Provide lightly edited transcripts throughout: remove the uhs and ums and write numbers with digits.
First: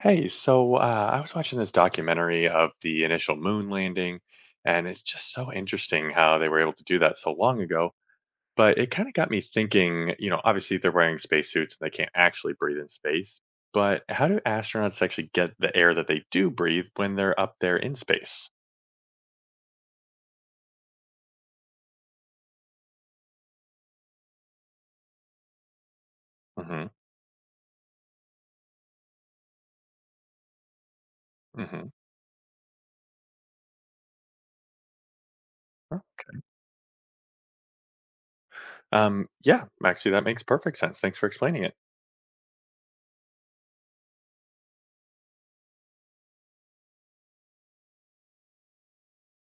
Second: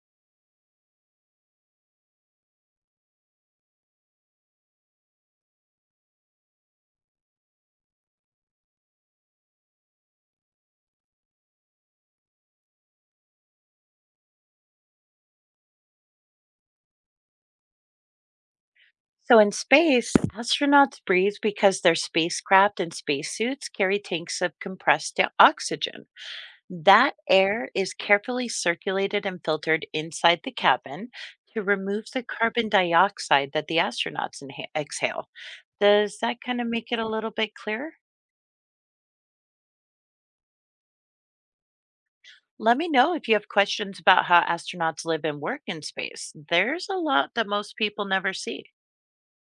Hey, so I was watching this documentary of the initial moon landing, and it's just so interesting how they were able to do that so long ago. But it kind of got me thinking, obviously they're wearing spacesuits and they can't actually breathe in space. But how do astronauts actually get the air that they do breathe when they're up there in space? So in space, astronauts breathe because their spacecraft and spacesuits carry tanks of compressed oxygen. Hmm. That air is carefully circulated and filtered inside the cabin to Hmm. remove the carbon dioxide that the astronauts exhale. Does that kind of make it a little bit clearer? Yeah, actually, that makes perfect sense. Thanks for explaining it. Let me know if you have questions about how astronauts live and work in space. There's a lot that most people never see.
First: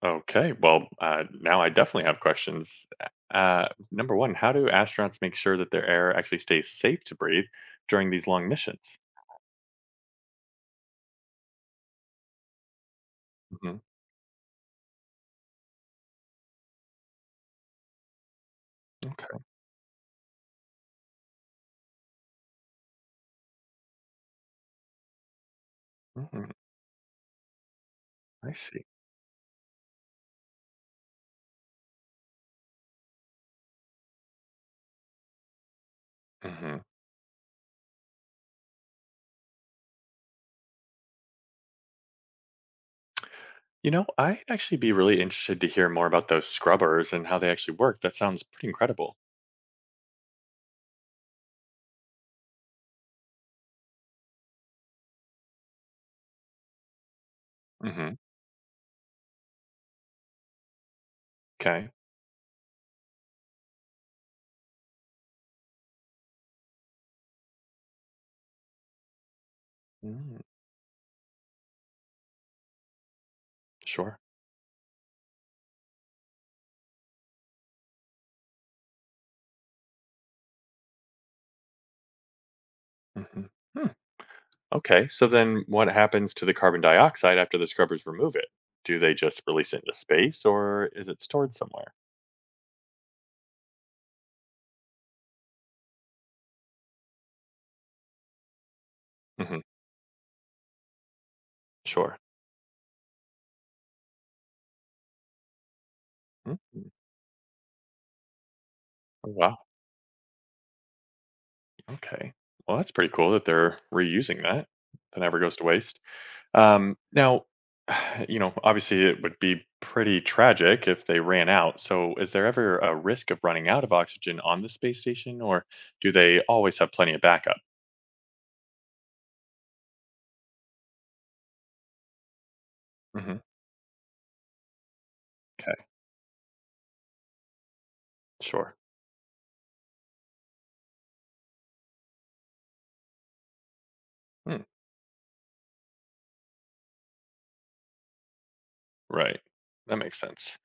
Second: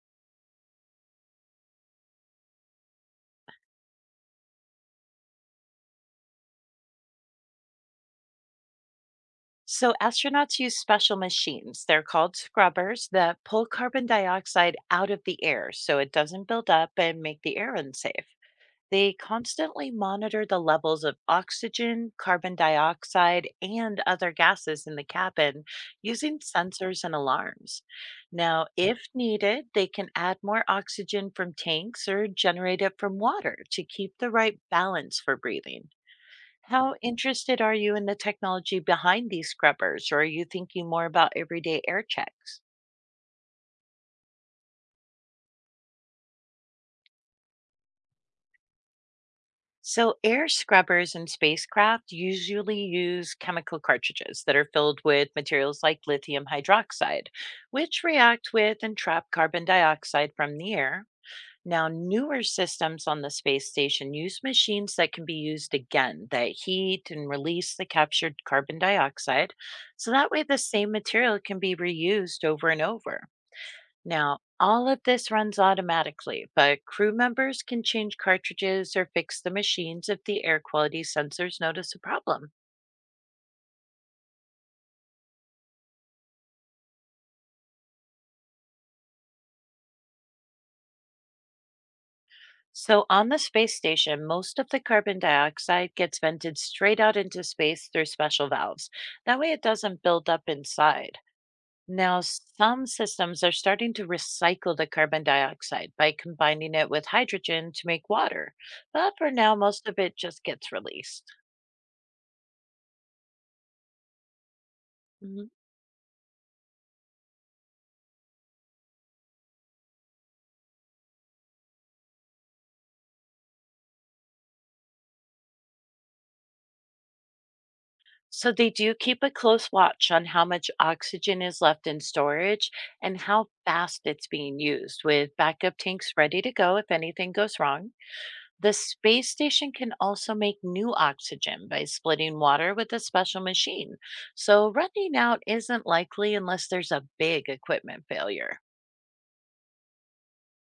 Okay, well, now I definitely have questions. Number one, how do astronauts make sure that their air actually stays safe to breathe during these long missions? So, astronauts use special machines. They're called scrubbers that pull Hmm. carbon dioxide out of the air so it doesn't build up and make the air unsafe. They Okay. constantly monitor the levels of oxygen, carbon dioxide, and other gases in the cabin using Hmm. sensors and alarms. I Now, see. if needed, they can add more oxygen from tanks or generate it from water to keep the right balance for breathing. Hmm. How interested are you in the technology behind these scrubbers, or are you thinking more about everyday air checks? You know, I'd actually be really interested to hear more about those scrubbers and how they actually work. That sounds pretty incredible. So, air scrubbers in spacecraft usually use chemical cartridges that are filled with materials like lithium hydroxide, which Hmm. react with and trap carbon dioxide from the air. Now, Okay. newer systems on the space station use machines that can be used again that heat and release the captured carbon dioxide. So that Mm. way, the same material can be reused over and over. Sure. Now, all of this runs automatically, but crew members can change cartridges or fix the machines if the air quality sensors notice a problem. Hmm. Hmm. Okay, so then what happens to the carbon dioxide after the scrubbers remove it? Do they just release it into space or is it stored somewhere? So, on the space station, most of the carbon dioxide gets vented straight out into space through special valves. That way, it Hmm. doesn't build up inside. Sure. Now, some systems are starting to recycle the carbon dioxide by combining it with hydrogen to make water. But Oh, for now, wow. most of it just gets released. Okay. Well, that's pretty cool that they're reusing that. That never Mhm. goes to waste. Now, obviously it would be pretty tragic if they ran out. So, is there ever a risk of running out of oxygen on the space station, or do they always have plenty of backup? So they do keep a close watch on how much oxygen is left in storage and Hmm. how fast it's being used, with backup Okay. tanks ready to go if anything goes wrong. The Sure. space station can also make new oxygen by splitting water with a special machine. Hmm. So running out isn't likely unless there's a big equipment failure. Right. That makes sense.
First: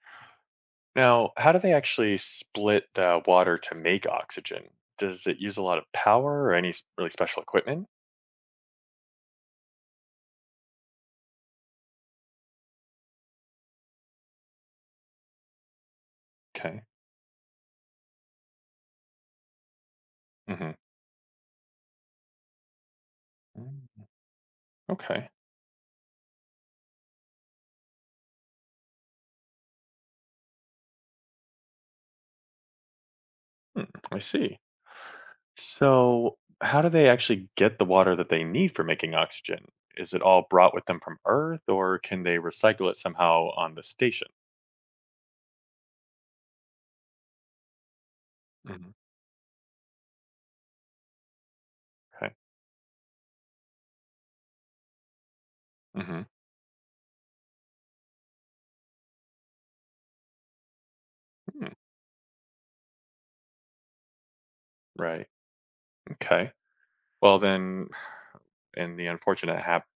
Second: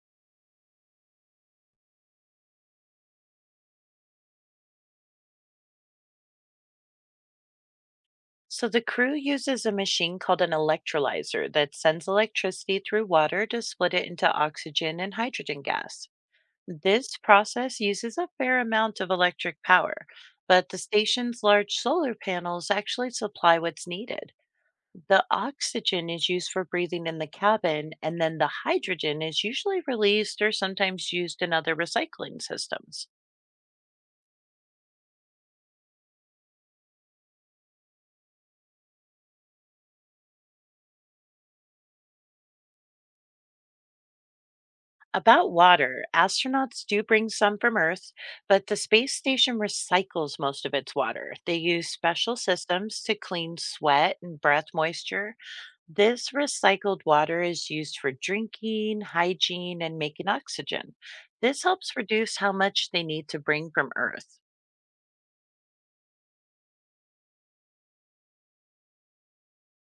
Now, how do they actually split the water to make oxygen? Does it use a lot of power or any really special equipment? So the crew uses a machine called an electrolyzer that sends electricity through water to split it into oxygen and hydrogen gas. Okay. This process uses a fair amount of electric power, but Hmm. the station's large solar panels actually supply what's needed. The Okay. oxygen is used for breathing in the cabin, and then the hydrogen is usually released or sometimes used in other recycling systems. Hmm. I see. So, how do they actually get the water that they need for making oxygen? Is it all brought with them from Earth, or can they recycle it somehow on the station? About water, astronauts do bring some from Earth, but the Hmm. space station recycles most of its water. They use Okay. special systems to clean sweat and breath moisture. Mm-hmm. This recycled water is used for drinking, hygiene, and making oxygen. This Hmm. helps reduce how much they need to bring from Earth. Right. Okay. Well, then, in the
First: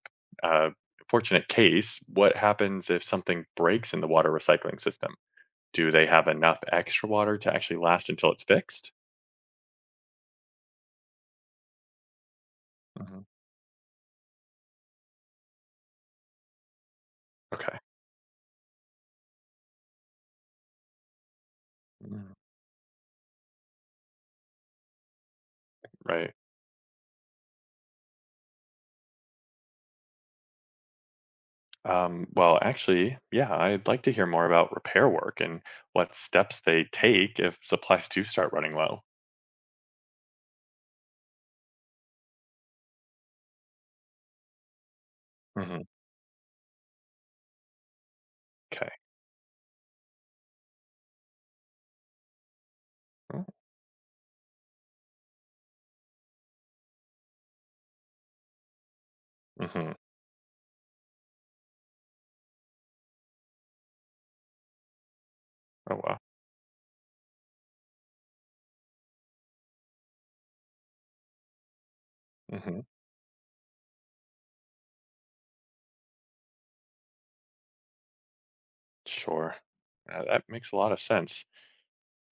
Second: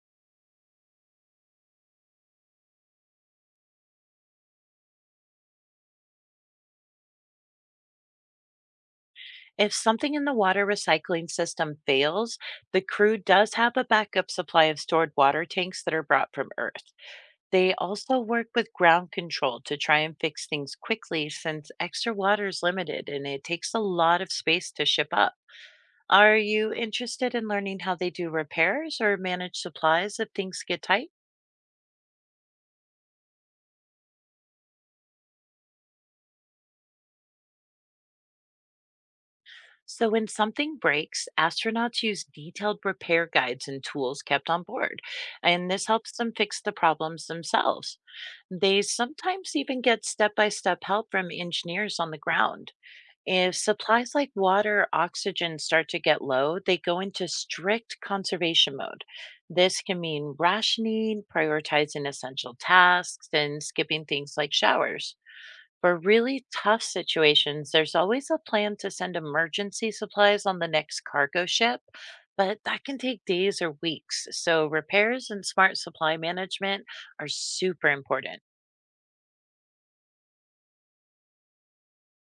uh, fortunate case, what happens if something breaks in the water recycling system? Do they have enough extra water to actually last until it's fixed? If something in the water recycling system fails, the crew Hmm. does have a backup supply of stored water tanks that are brought from Earth. They Okay. also work with ground control to try and fix things quickly since extra Mm. water is limited and it takes a lot of space to ship up. Right. Are you interested in learning how they do repairs or manage supplies if things get tight? Well, actually, yeah, I'd like to hear more about repair work and what steps they take if supplies do start running low. So, when something breaks, astronauts use detailed repair guides and tools kept on board, and Hmm. this helps them fix the problems themselves. They Okay. sometimes even get step by step help from engineers on the ground. Oh. If supplies like water, oxygen start to get low, they go into strict conservation mode. This Mm-hmm. can mean rationing, prioritizing essential tasks, and skipping things like showers. Oh, For wow. really tough situations, there's always a plan to send emergency supplies on the next cargo ship, but Hmm. that can take days or weeks. So, repairs and smart supply management are super important. Sure. That makes a lot of sense.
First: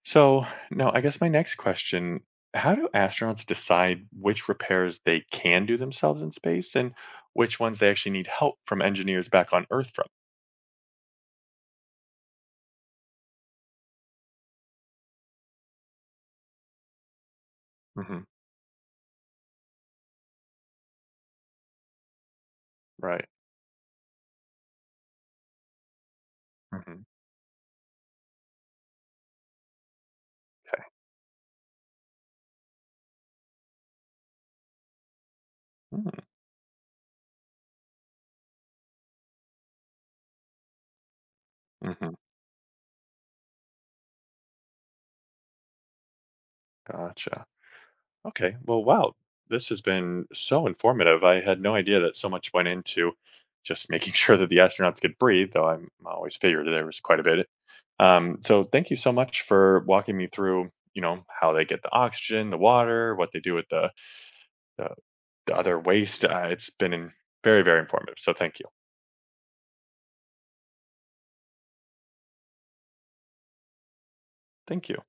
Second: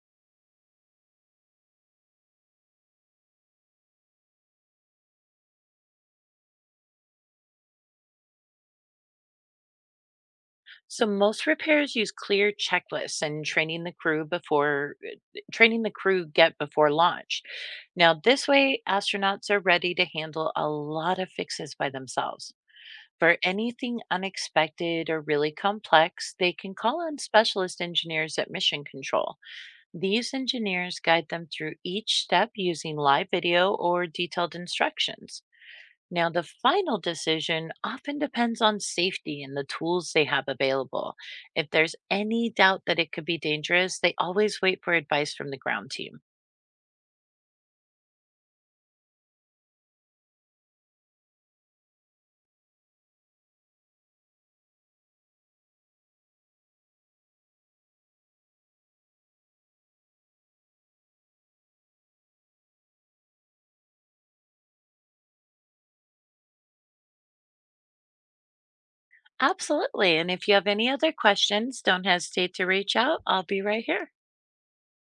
So, now I guess my next question, how do astronauts decide which repairs they can do themselves in space and which ones they actually need help from engineers back on Earth from? So, most repairs use clear checklists and training the crew get before launch. Now, Hmm. this way, astronauts are ready to handle a lot of fixes by themselves. Right. For anything unexpected or really complex, they can call Hmm. on specialist engineers at Mission Control. These Okay. engineers guide them through each step using live video or detailed instructions. Hmm. Now, the final decision often depends on safety and the tools they have available. If there's Mm-hmm. any doubt that it could be dangerous, they always wait for advice from the ground team. Gotcha. Okay. Well, wow. This has been so informative. I had no idea that so much went into just making sure that the astronauts could breathe, though I always figured there was quite a bit. So thank you so much for walking me through, how they get the oxygen, the water, what they do with the, the other waste. It's been very, very informative. So thank you. Absolutely. And if you have any other questions, don't hesitate to reach out. I'll be right here. Thank you.